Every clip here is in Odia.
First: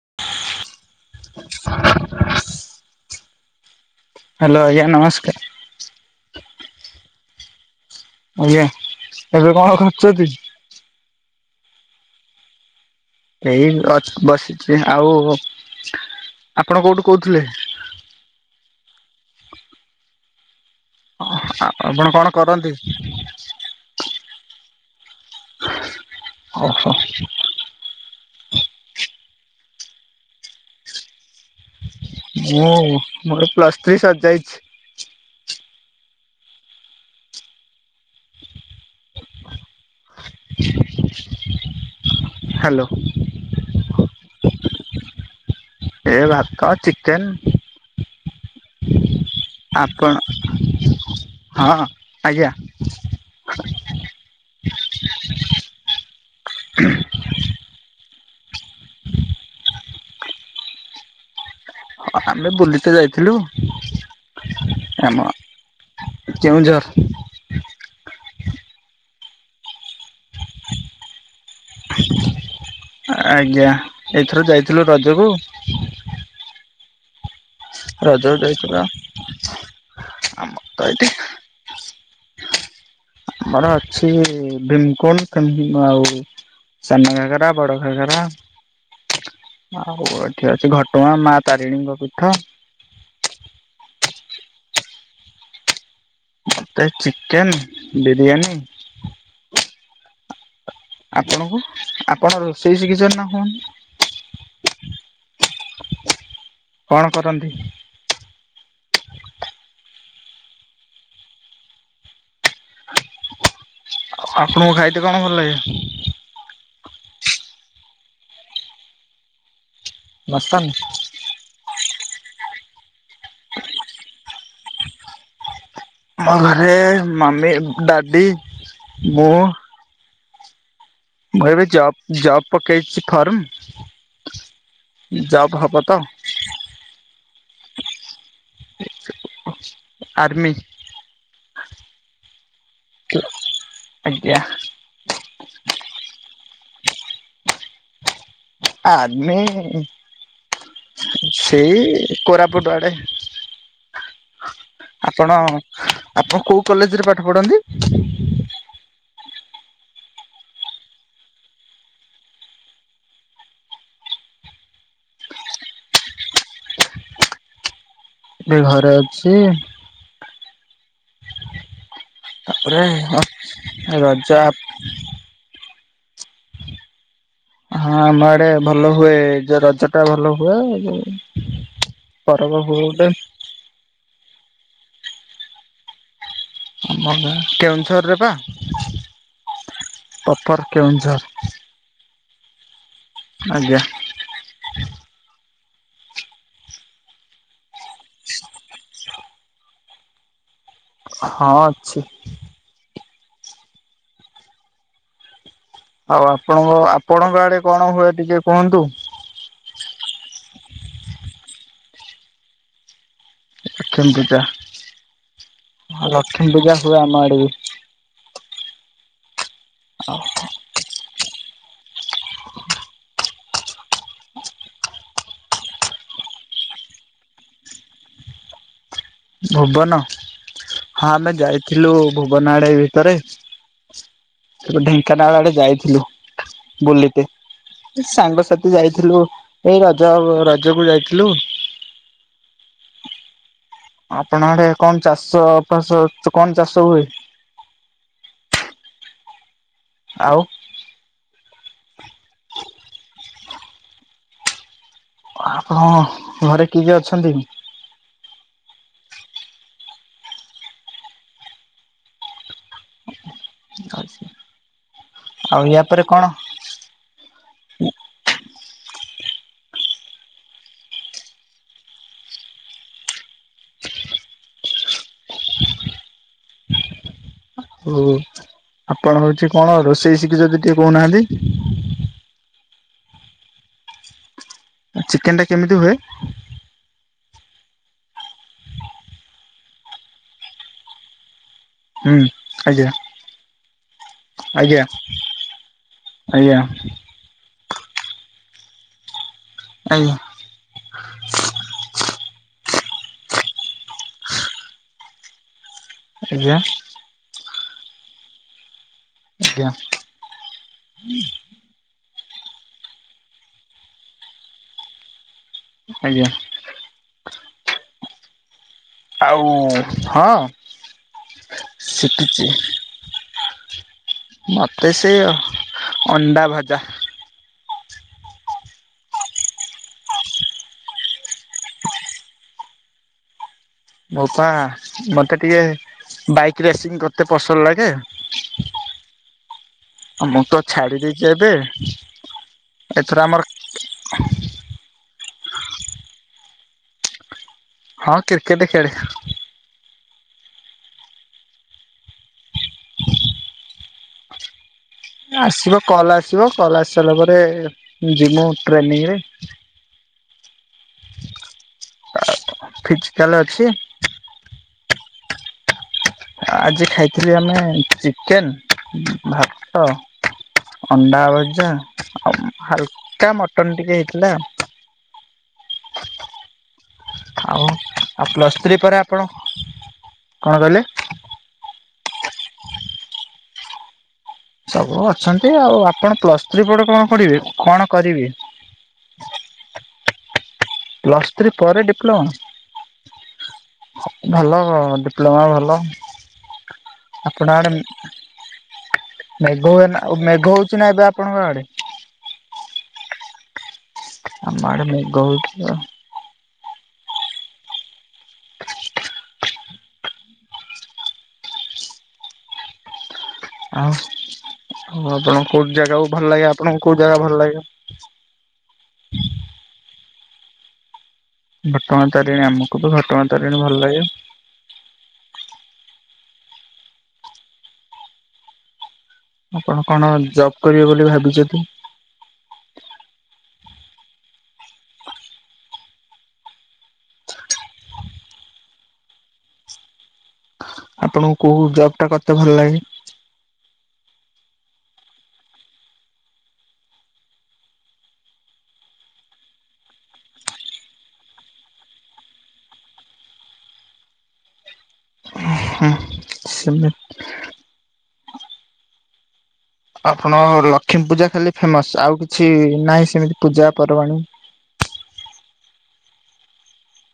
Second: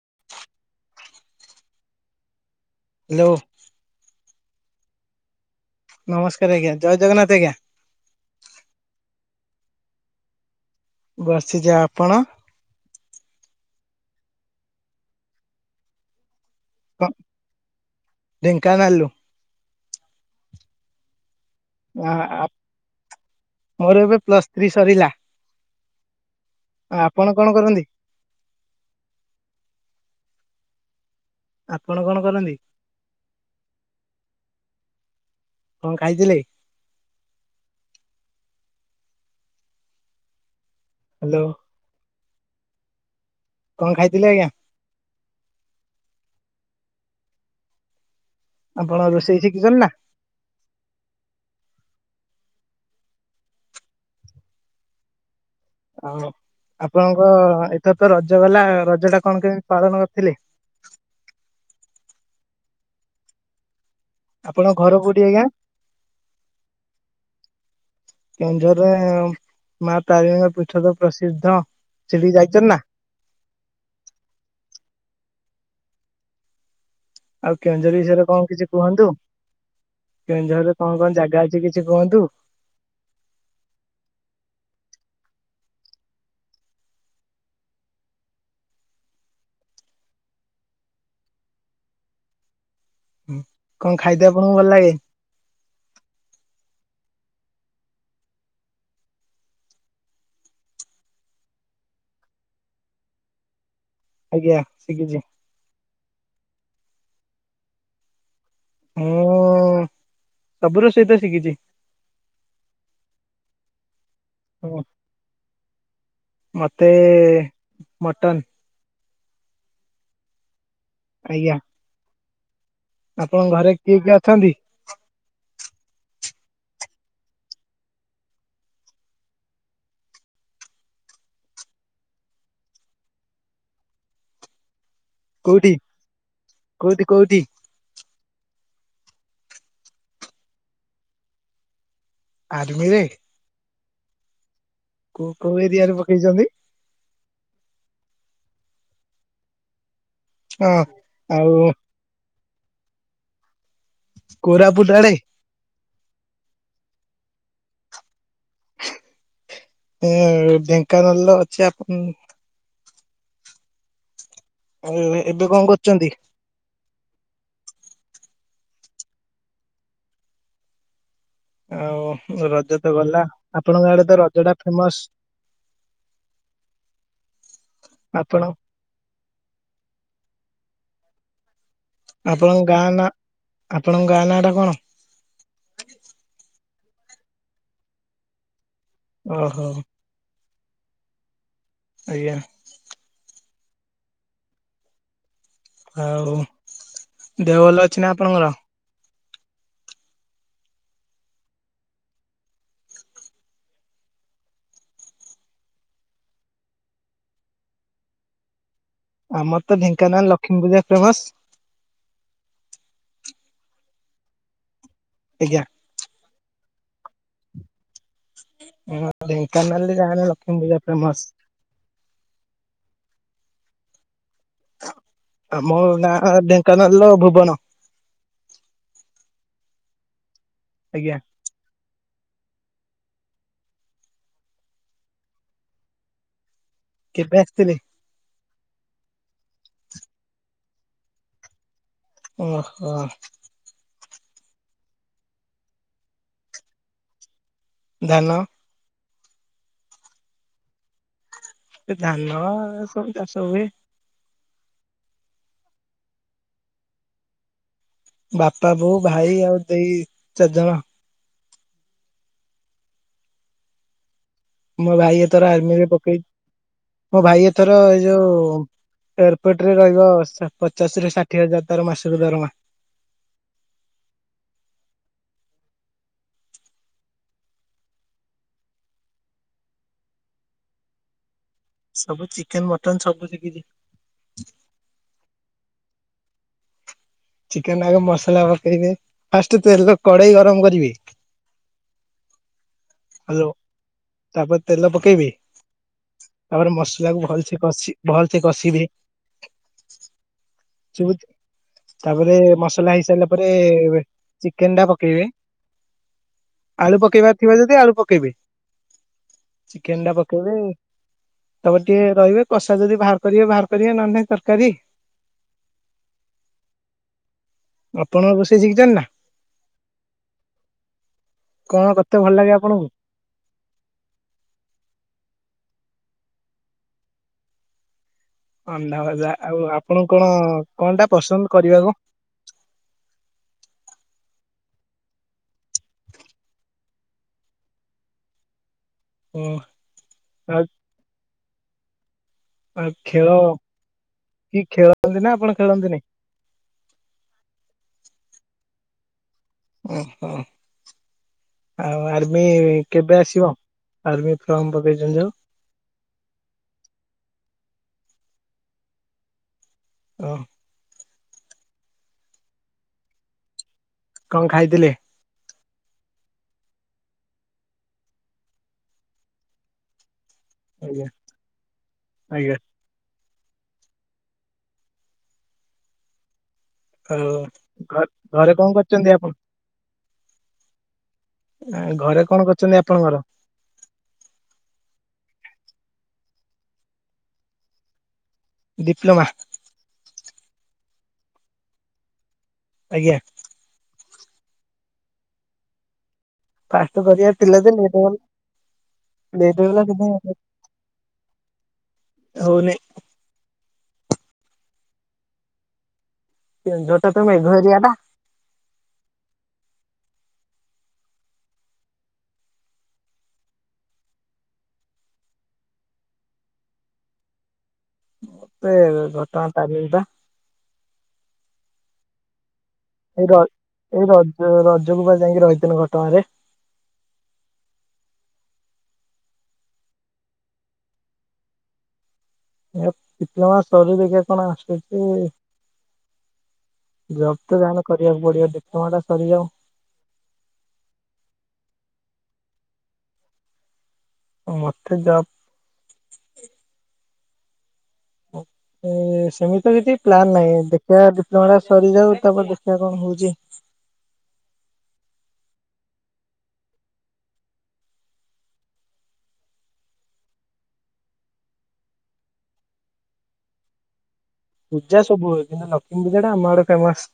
[inaudible] [inaudible] [unintelligible] ହାଲୋ ଆଜ୍ଞା ନମସ୍କାର। ନମସ୍କାର ଆଜ୍ଞା ଜୟ ଜଗନ୍ନାଥ ଆଜ୍ଞା। ଆଜ୍ଞା ଏବେ କଣ କରୁଛନ୍ତି। ବସିଚି ଆପଣ। ଏଇ ଗଛ ବସିଛି ଆଉ ଆପଣ କୋଉଠୁ କୋହୁଥୁଲେ। ଢେଙ୍କାନାଲରୁ। ଆପଣ କଣ କରନ୍ତି। ମୋରୋ ଏବେ ପ୍ଲସ୍ ଥ୍ରୀ ସରିଲା ଆପଣ କଣ କରନ୍ତି। ଆପଣ କଣ କରନ୍ତି ମୁଁ ମୋରୋ ପ୍ଲସ୍ ଥ୍ରୀ ସରିଯାଇଛି। କଁ ଖାଇଥିଲେ। ହାଲୋ। ହାଲୋ। କଁ ଖାଇଥିଲେ ଆଜ୍ଞା। ଏ ଭାତ ଚିକେନ୍। ଆପଣ ରୋଷେଇ ଶିକିଚନ୍ତିନା। ଆପଣ ହଁ ଆଜ୍ଞା। ଆଉ ଆପଣଙ୍କର ଏଥର ତ ରଜ ଗଲା ରଜ ଟା କଣ କେମିତି ପାଳନ କରିଥିଲେ। ହଁ ଆମେ ବୁଲିତ ଯାଇଥିଲୁ। ଆପଣଙ୍କ ଘର କୋଉଠି ଆମ ଆଜ୍ଞା କେଉଁଝର୍। କେଁଝରରେ ମା ତାରିଣୀ ଙ୍କ ପୀଠ ତ ପ୍ରସିଦ୍ଧ ସେଠିକି ଯାଇଛନ୍ତି ନା? ଆଜ୍ଞା ଏଇଥର ଯାଇଥିଲୁ ରଜକୁ ଆଉ କେଉଁଝର ବିଷୟରେ ରଜକୁ କଣ କିଛି ଯାଇଥିଲୁ କୁହନ୍ତୁ କେଉଁଝରରେ ତ କଣ ଏଠି କଣ ଜାଗା ଅଛି? କିଛି କୁହନ୍ତୁ? ଆମର ଅଛି ଭୀମକୁଣ୍ଡ ଆଉ ସାନ ଘାଗରା ବଡ ଘାଗରା। ଆଉ ଏଠି ଅଛି ଘଟଗାଁ ମା ତାରିଣୀଙ୍କ ପୀଠ। ହୁଁ କଣ ଖାଇଦ ଆପଣଙ୍କୁ ଭଲ ଲାଗେ? ମତେ ଚିକେନ ବିରିୟାନୀ। ଆପଣଙ୍କୁ ଆପଣ ରୋଷେଇ ଶିକଚନ ନା ହୁଅନ ଆଜ୍ଞା ଶିଖିଛି। କଣ କରନ୍ତି? ମୁଁ ସବୁୁ ରୋଷେଇ ତ ଶିଖିଛି। ଆ ଆପଣଙ୍କୁ ହଁ ଖାଇତ କଣ ଭଲ ଲାଗେ? ମତେ ଏ-ମଟନ୍। ମସନ୍। ଆଜ୍ଞା। ଆପଣଙ୍କ ଘରେ କିଏ କିଏ ଅଛନ୍ତି? ମୋ ଘରେ ମାମି ଡାଡ଼ି ମୁଁ ଭାଇ ଭାଇ ଜଵ ଜବ୍ ପକେଇଛି ଫାର୍ମ ଜବ୍ ହବ ତ? କୋଉଦି କୋଉଦି? ଆର୍ମି। ଆଦମିରେ? ଆଜ୍ଞା। କୋଉ କୋଉ ଏରିଆରେ ପକେଇଛନ୍ତି? ଆମି ହଁ ଆଉ ସେଇ କୋରପୁ ପୁଟ୍ ଆଡେ। କୋରାପୁଟ ଆଡେ। ଆପଣ ଆପଣ କୋଉ କଲେଜରେ ପାଠ ପଢନ୍ତି? ଢେଙ୍କାନାଳ ଅଛି ଆପଣ ଆଉ ଏବେ କଣ କରୁଛନ୍ତି? ଏ ଘରେ ଅଛି। ଆଉ ରଜ ତାପରେ ତ ଗଲା ଆପଣଙ୍କ ଆଡେ ତ ରଜ ଟା ଫେମସ। ହଁ ଆମ ଆପଣ ଆଡେ ଭଲ ହୁଏ ଯଉ ରଜ ଟା ଭଲ ହୁଏ ଆଉ ଯୋ ଆପଣଙ୍କ ଗାଁ ନାଁ ଆପଣଙ୍କ ଗାଁ ନାଁ ଟା କଣ? ଆମ ଗାଁ କେଉଁଝର ରେ ପା। ଓହୋ। ପପର କେଉଁଁଝର। ଆଜ୍ଞା। ଆଜ୍ଞା। ଆଉ ଦେହ ଭଲ ଅଛି ନା ଆପଣଙ୍କର? ହଁ ଅଛି। ଆଉ ଆପଣଙ୍କ ଆପଣଙ୍କ ଆଡେ କଣ ହୁଏ ଟିକେ କୁହନ୍ତୁ? ଆମର ତ ଢେଙ୍କାନାଳ ଲକ୍ଷ୍ମୀ ପୂଜା ଫେମସ। ଅକ୍ଷମ ପୂଜା। ଆଜ୍ଞା। ଲକ୍ଷ୍ମୀ ପୂଜା ହୁଏ ଆମ ଆଡେ ବି। ହଁ ଢେଙ୍କାନାଳ ଜଣା ଯେ ଲକ୍ଷ୍ମୀ ପୂଜା ଫେମସ। ଆମୋ ଗାଁ ଢେଙ୍କାନାଳ ର ଭୁବନ। ସବନ ହଁ ଆଜ୍ଞା ଆମେ ଯାଇ ଥିଲୁ ଭୁବନ ଆଡେ ଭିତରେ ସେଠୁ ଢେଙ୍କାନାଳ ଆଡେ ଯାଇଥିଲୁ। ବୁଲିତେ। କେବେ ଆସିଥିଲେ ସାଙ୍ଗସାଥି ଯାଇଥିଲୁ ଏଇ ରଜ ରଜକୁୁ ଯାଇଥିଲୁ। ଓହୋ। ଆପଣ ଆଡେ କଣ ଚାଷ ଫାସ ସ- କଣ ଚାଷ ହୁଏ। ଧାନ ଆଉ ସେ ଧାନ ସବୁ ଚାଷ ହୁଏ। ଆପଣ ଘରେ କିଏ କିଏ ଅଛନ୍ତି? ବାପା, ବୋଉ, ଭାଇ ଆଉ ଦେଇ ଚାରିଜଣ। [unintelligible] ମୋ ଭାଇ ଏଥର ଆଉ ୟା ଆର୍ମିରେ ପରେ ପକେଇ, କଣ? ମୋ ଭାଇ ଏଥର ଏଇ ଯୋଉ ଏୟାରପୋର୍ଟ ରେ ରହିବ ସ-ପଚାଶରୁ ଷାଠିଏ ହଜାର ତାର ମାସକୁ ଦରମା। ଓ ଆପଣ ହଉଛି କଣ ରୋଷେଇ ଶିକିଚନ୍ତି ଟିକେ କହୁନାହାନ୍ତି? ସବୁ ଚିକେନ୍ ମଟନ୍ ସବୁ ଶିକିଚି। ଏ ଚିକେନ୍ ଟା କେମିତି ହୁଏ? ଚିକେନ୍ ଆଗ ମସଲା ପକେଇବେ। ଫାଷ୍ଟ ତେଲ କଡେଇ ଗରମ କରିବେ। ହୁଁ, ଆଜ୍ଞା, ହ୍ୟାଲୋ ତାପରେ ତେଲ ଆଜ୍ଞା। ଆଜ୍ଞା। ଯେ ତାକୁ ଭଲସେ କଷି ଭଲସେ କଷିବେ। ଆଜ୍ଞା। [unintelligible] ତାପରେ ମସଲା ହେଇସାରିଲା ପରେ ଚିକେନ୍ ଟା ପକେଇବେ। ଆଜ୍ଞା। ଆଳୁ ପକେଇବାର ଥିବା ଯଦି ଆଳୁ ପକେଇବେ, ଆଜ୍ଞା ଚିକେନ୍ ଟା ପକେଇବେ। ତାପରେ ଟିକେ ରହିବେ କଷା ଯଦି ବାହାର କରିବେ ବାହାର କରିବେ ନହେନେ ତରକାରୀ। ଆଜ୍ଞା। ଆପଣ ରୋଷେଇ ଶିକିଚନି ନା? ଆଉ ହଁ କଣ କରତେ ଭଲ ଶିକିଚି। ଲାଗେ ଆପଣଙ୍କୁ? ମୋତେ ସେ ଅଣ୍ଡା ଭଜା। ଅଣ୍ଡା ଭଜା, ଆଉ ଆପଣଙ୍କୁ କଣ କଣ ଟା ପସନ୍ଦ କରିବାକୁ? ମୋ ପା ମୋତେ ଟିକେ ବାଇକ୍ ରେସିଂ କରତେ ପସନ୍ଦ ଲାଗେ? ହୁଁ ଅ, ମୁଁ ତ ଆଉ ଛାଡି ଦେଇଚି ଏବେ। ଆଉ ଏଥର ଖେଳ ଆମର କି ଖେଳନ୍ତି ନା ଆପଣ ଖେଳନ୍ତିନି? ହଁ କ୍ରିକେଟ୍ ଖେଳେ। ଓ ହୋ। ଆଉ ଆର୍ମି କେବେ ଆସିବ ଆର୍ମି ଫର୍ମ ପକେଇଚନ୍ତି ଯୋଉ? ଏ ଆସିବ କଲ୍ ଆସିବ କଲ୍ ଆସି ସାରିଲା ପରେ ଯିମୁ ଟ୍ରେନିଂ ରେ। ଓ। ଫିଜିକାଲ ଅଛି। କଣ ଖାଇଥିଲେ? ଆଜି ଖାଇଥିଲି ଆମେ ଚିକେନ୍, ଭାତ ଆଜ୍ଞା ଅଣ୍ଡା ଭଜା, ଆଉ ଆଜ୍ଞା। ହାଲକା ମଟନ୍ ଟିକେ ହେଇଥିଲା। ଆଉ ଘ ଆଉ ଘରେ ପ୍ଲସ୍ କଣ ଥ୍ରୀ ପରେ କରୁଛନ୍ତି ଆପଣ, କଣ କହିଲେ? ନା ଘରେ କଣ କରଛନ୍ତି ଆପଣଙ୍କର? ସବୁ ଅଛନ୍ତି ଆଉ, ଆପଣ ପ୍ଲସ୍ ଥ୍ରୀ ପଡେ କଣ ପଢିବେ? କଣ କରିବେ? ଡିପ୍ଲୋମା। ପ୍ଲସ୍ ଥ୍ରୀ ପରେ ଡିପ୍ଲୋମା। ଆଜ୍ଞା। ଭଲ ଡିପ୍ଲୋମା ଭଲ। ଫାଷ୍ଟ କରିବା ଆପଣ ଥିଲା ଆଡେ ଯେ ଲେଟ ଭାରି। ମେଘ [unintelligible] ମେଘ ହଉଛି ନା ଏବେ ଆପଣଙ୍କ ଆଡେ? ହଉନି। ଆମ ଆଡ଼େ ମେଘ ହେଉଚି ଆଉ। କେଉଁଝର ଟା ତ ମେଘ ଏରିଆ ଟା। ଆଉ ଆଉ ଆପଣଙ୍କୁ କୋଉଁ ଜାଗାକୁ ଭଲ ଲାଗେ ଆପଣଙ୍କୁ କୋଉଁ ଜାଗା ଭଲ ଲାଗେ? ମତେ ଘଟଗାଁ ତାରିଣୀ ବା। ଘଟଗାଁ ତାରିଣୀ ଆମେ ଏଇ ର ଏଇ ରଜ ରଜ କୁ ବା ଯାଇକି ରହିଥିଲି ଘଟଗାଁ ରେ। ଆପଣ କଣ ଯବ କରିବେ ବୋଲି ଭାବିଛନ୍ତି? ଡିପ୍ଲୋମା ସରିଲେ ତ କଣ ଷ୍ଟେପ ଜବ୍ ତ ଯାହା ହେଲେ କରିବାକୁ ପଡିବ ଡିପ୍ଲୋମା ଟା ସରିଯାଉ। ଆପଣଙ୍କୁ କୋଉଁ ଜବ୍ ଟା କର୍ତେ ଭଲ ଲାଗେ? ମୋତେ ଯବ୍ ଏ ସେମିତି କିଛି ପ୍ଲନ୍ ନାହିଁ ଦେଖିବା ଡିପ୍ଲୋମା ଟା ସରିଯାଉ ତାପରେ ଦେଖିବା କଣ ହଉଛି। ସେମିତି ଆପଣ ଲକ୍ଷ୍ମୀ ପୂଜା ଖାଲି ଫେମସ ଆଉ କିଛି ନାହିଁ ସେମିତି ପୂଜା ପର୍ବାଣୀ? ପୂଜା ସବୁ ହୁ କିନ୍ତ ଲଷ୍ମୀ ପୂଜା ଟା ଆମ ଆଡ଼େ ଫେମସ।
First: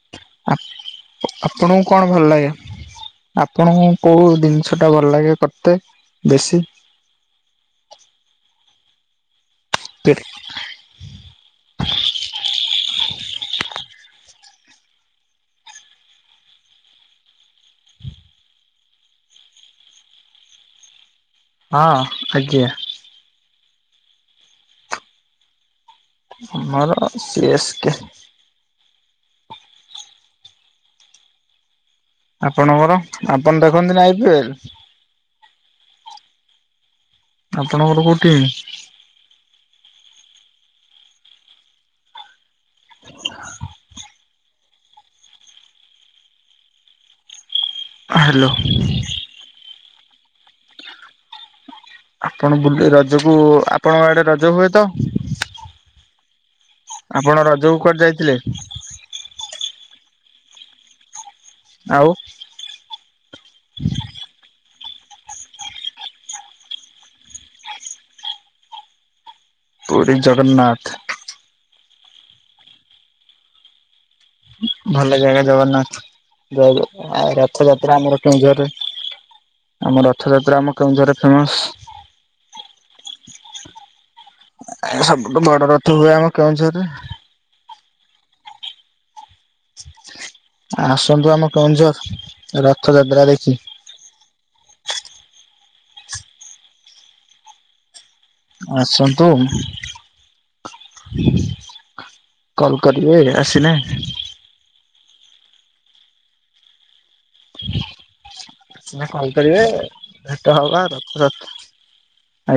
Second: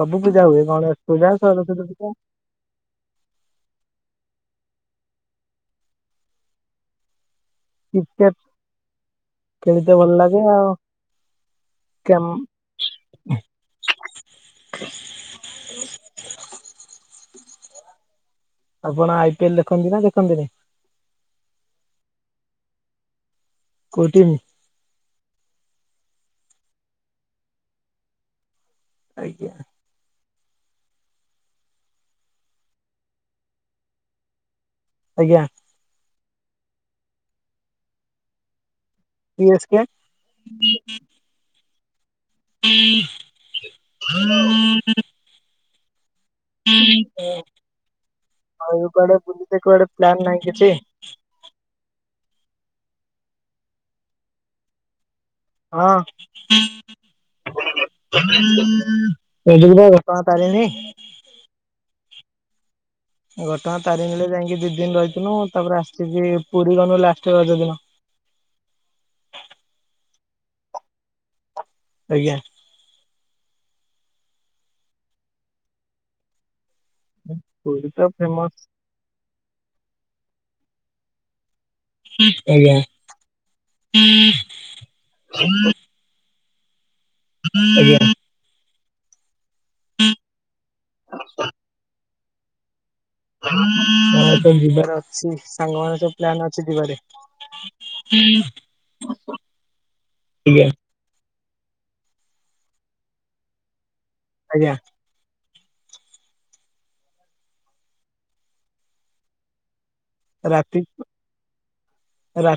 ସବୁ ପୂଜା ହୁଏ ଗଣେଶ ପୂଜା ଆପଣଙ୍କୁ ସରସ୍ଵତୀ କଣ ପୂଜା। ଭଲ ଲାଗେ? ଆପଣଙ୍କୁ କୋଉଁ ଜିନିଷ ଟା ଭଲ ଲାଗେ କରତେ ବେଶୀ? କିକେଟ ଖେଳିତେ ଭଲ ଲାଗେ ଆଉ କେ ଆପଣ ଆଇ ପିଏଲ ଦେଖନ୍ତି ନା ଦେଖନ୍ତିନି? ହଁ ଆଜ୍ଞା। କୋଉଁ ଟିମ? ମୋର ସି ଏସ୍ କେ। ଆଜ୍ଞା। ଆପଣଙ୍କର ଆପଣ ଦେଖନ୍ତି ନା ଆଇ ପି ଏଲ? ଆଜ୍ଞା। ଆପଣଙ୍କର କୋଉଁ ଟିମ? C S K. ହଁ ହ୍ୟାଲୋ। ଆଉ କୁଆଡେ ବୁଲି କୁଆଡେ ପ୍ଲାନ ନାହିଁ କିଛି? ଆପଣ ବୁ ରଜକୁ ଆପଣଙ୍କ ଆଡ଼େ ରଜ ହୁଏ ତ? ହଁ। ଆପଣ ରଜ କୁ କୁଆଡ଼େ ଯାଇଥିଲେ। ରଜ କୁ ପା ଘଟଗାଁ ତାରେଣୀ। ଆଉ ଘଟଣା ତାରିଣୀ ଯାଇକି ଦି ଦିନି ରହିଥିନୁ ତାପରେ ଆସିକି ପୁରୀ ଗନୁ ଲାଷ୍ଟରେ ରଜ ଦିନ। ପୁରୀ ଜଗନ୍ନାଥ। ଆଜ୍ଞା। ଭଲ ଜାଗା ଜଗନ୍ନାଥ ରଥ ପୁରୀ ଯାତ୍ରା ତ ଆମର ଫେମସ କେଉଁଝରରେ ଆମ ରଥଯାତ୍ରା ଆମ କେଉଁଝରେ ଫେମସ। ଆଜ୍ଞା। ସବୁଠୁ ବଡ଼ ରଥ ହୁଏ ଆମ କେଉଁଝରରେ। ଆଜ୍ଞା। ଆସନ୍ତୁ ଆମ କେନ୍ଦୁଝର ରଥଯାତ୍ରା ଦେଖି। ଏବେ ଯିବାର ଅଛି ସାଙ୍ଗ ମାନଙ୍କ ସବୁ ପ୍ଲାନ ଅଛି ଯିବାରେ। ଆସନ୍ତୁ। ଆଜ୍ଞା କଲ କରିବେ ଆସିଲେ। ଆଜ୍ଞା। ନା କଲ କରିବେ। ଭେଟ ହବା ରାତି ରଥ ଯାତ୍ରା,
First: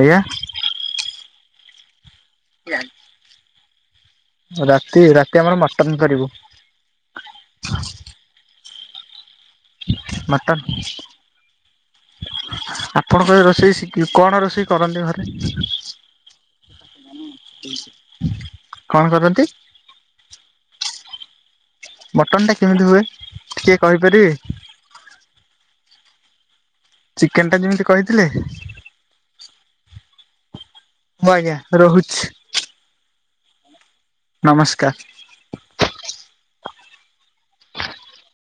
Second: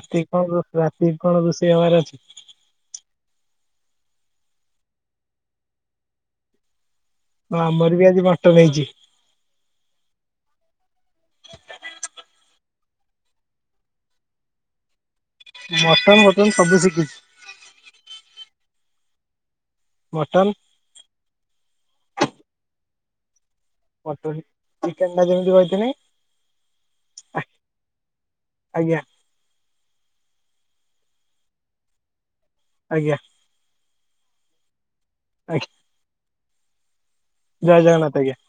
ଆଜ୍ଞା। କଣ ରୋ ରାତି କଣ ରୋଷେଇ ହବାର ଅଛି? [inaudible] ରାତି ରାତି ଆମର ମଟନ କରିବ। ହଁ। ଆମର ବି ଆଜି ମଟନ୍ ହେଇଛି। ମଟନ୍! ଆପଣଙ୍କ ଏ ରୋଷେଇ ଶିଖୀ କଣ ରୋଷେଇ କରନ୍ତି ଘରେ। ମଟନ ଫଟନ ସବୁ ଶିଖିଛି। କଣ କରନ୍ତି? ମଟନ୍। ମଟନ୍ ଟା କେମିତି ହୁଏ? ଟିକେ- କହିପାରିବେ ମଟନ, ଚିକେନ ଟା ଯେମିତି କହିଥିଲି। ଚିକେନ ଟା ଯେମିତି କହିଥିଲେ। ଆଜ୍ଞା। ମୁଁ ଆଜ୍ଞା ରହୁଛି। ଆଜ୍ଞା ନମସ୍କାର। ଆଜ୍ଞା। ଜୟ ଜଗନ୍ନାଥ ଆଜ୍ଞା।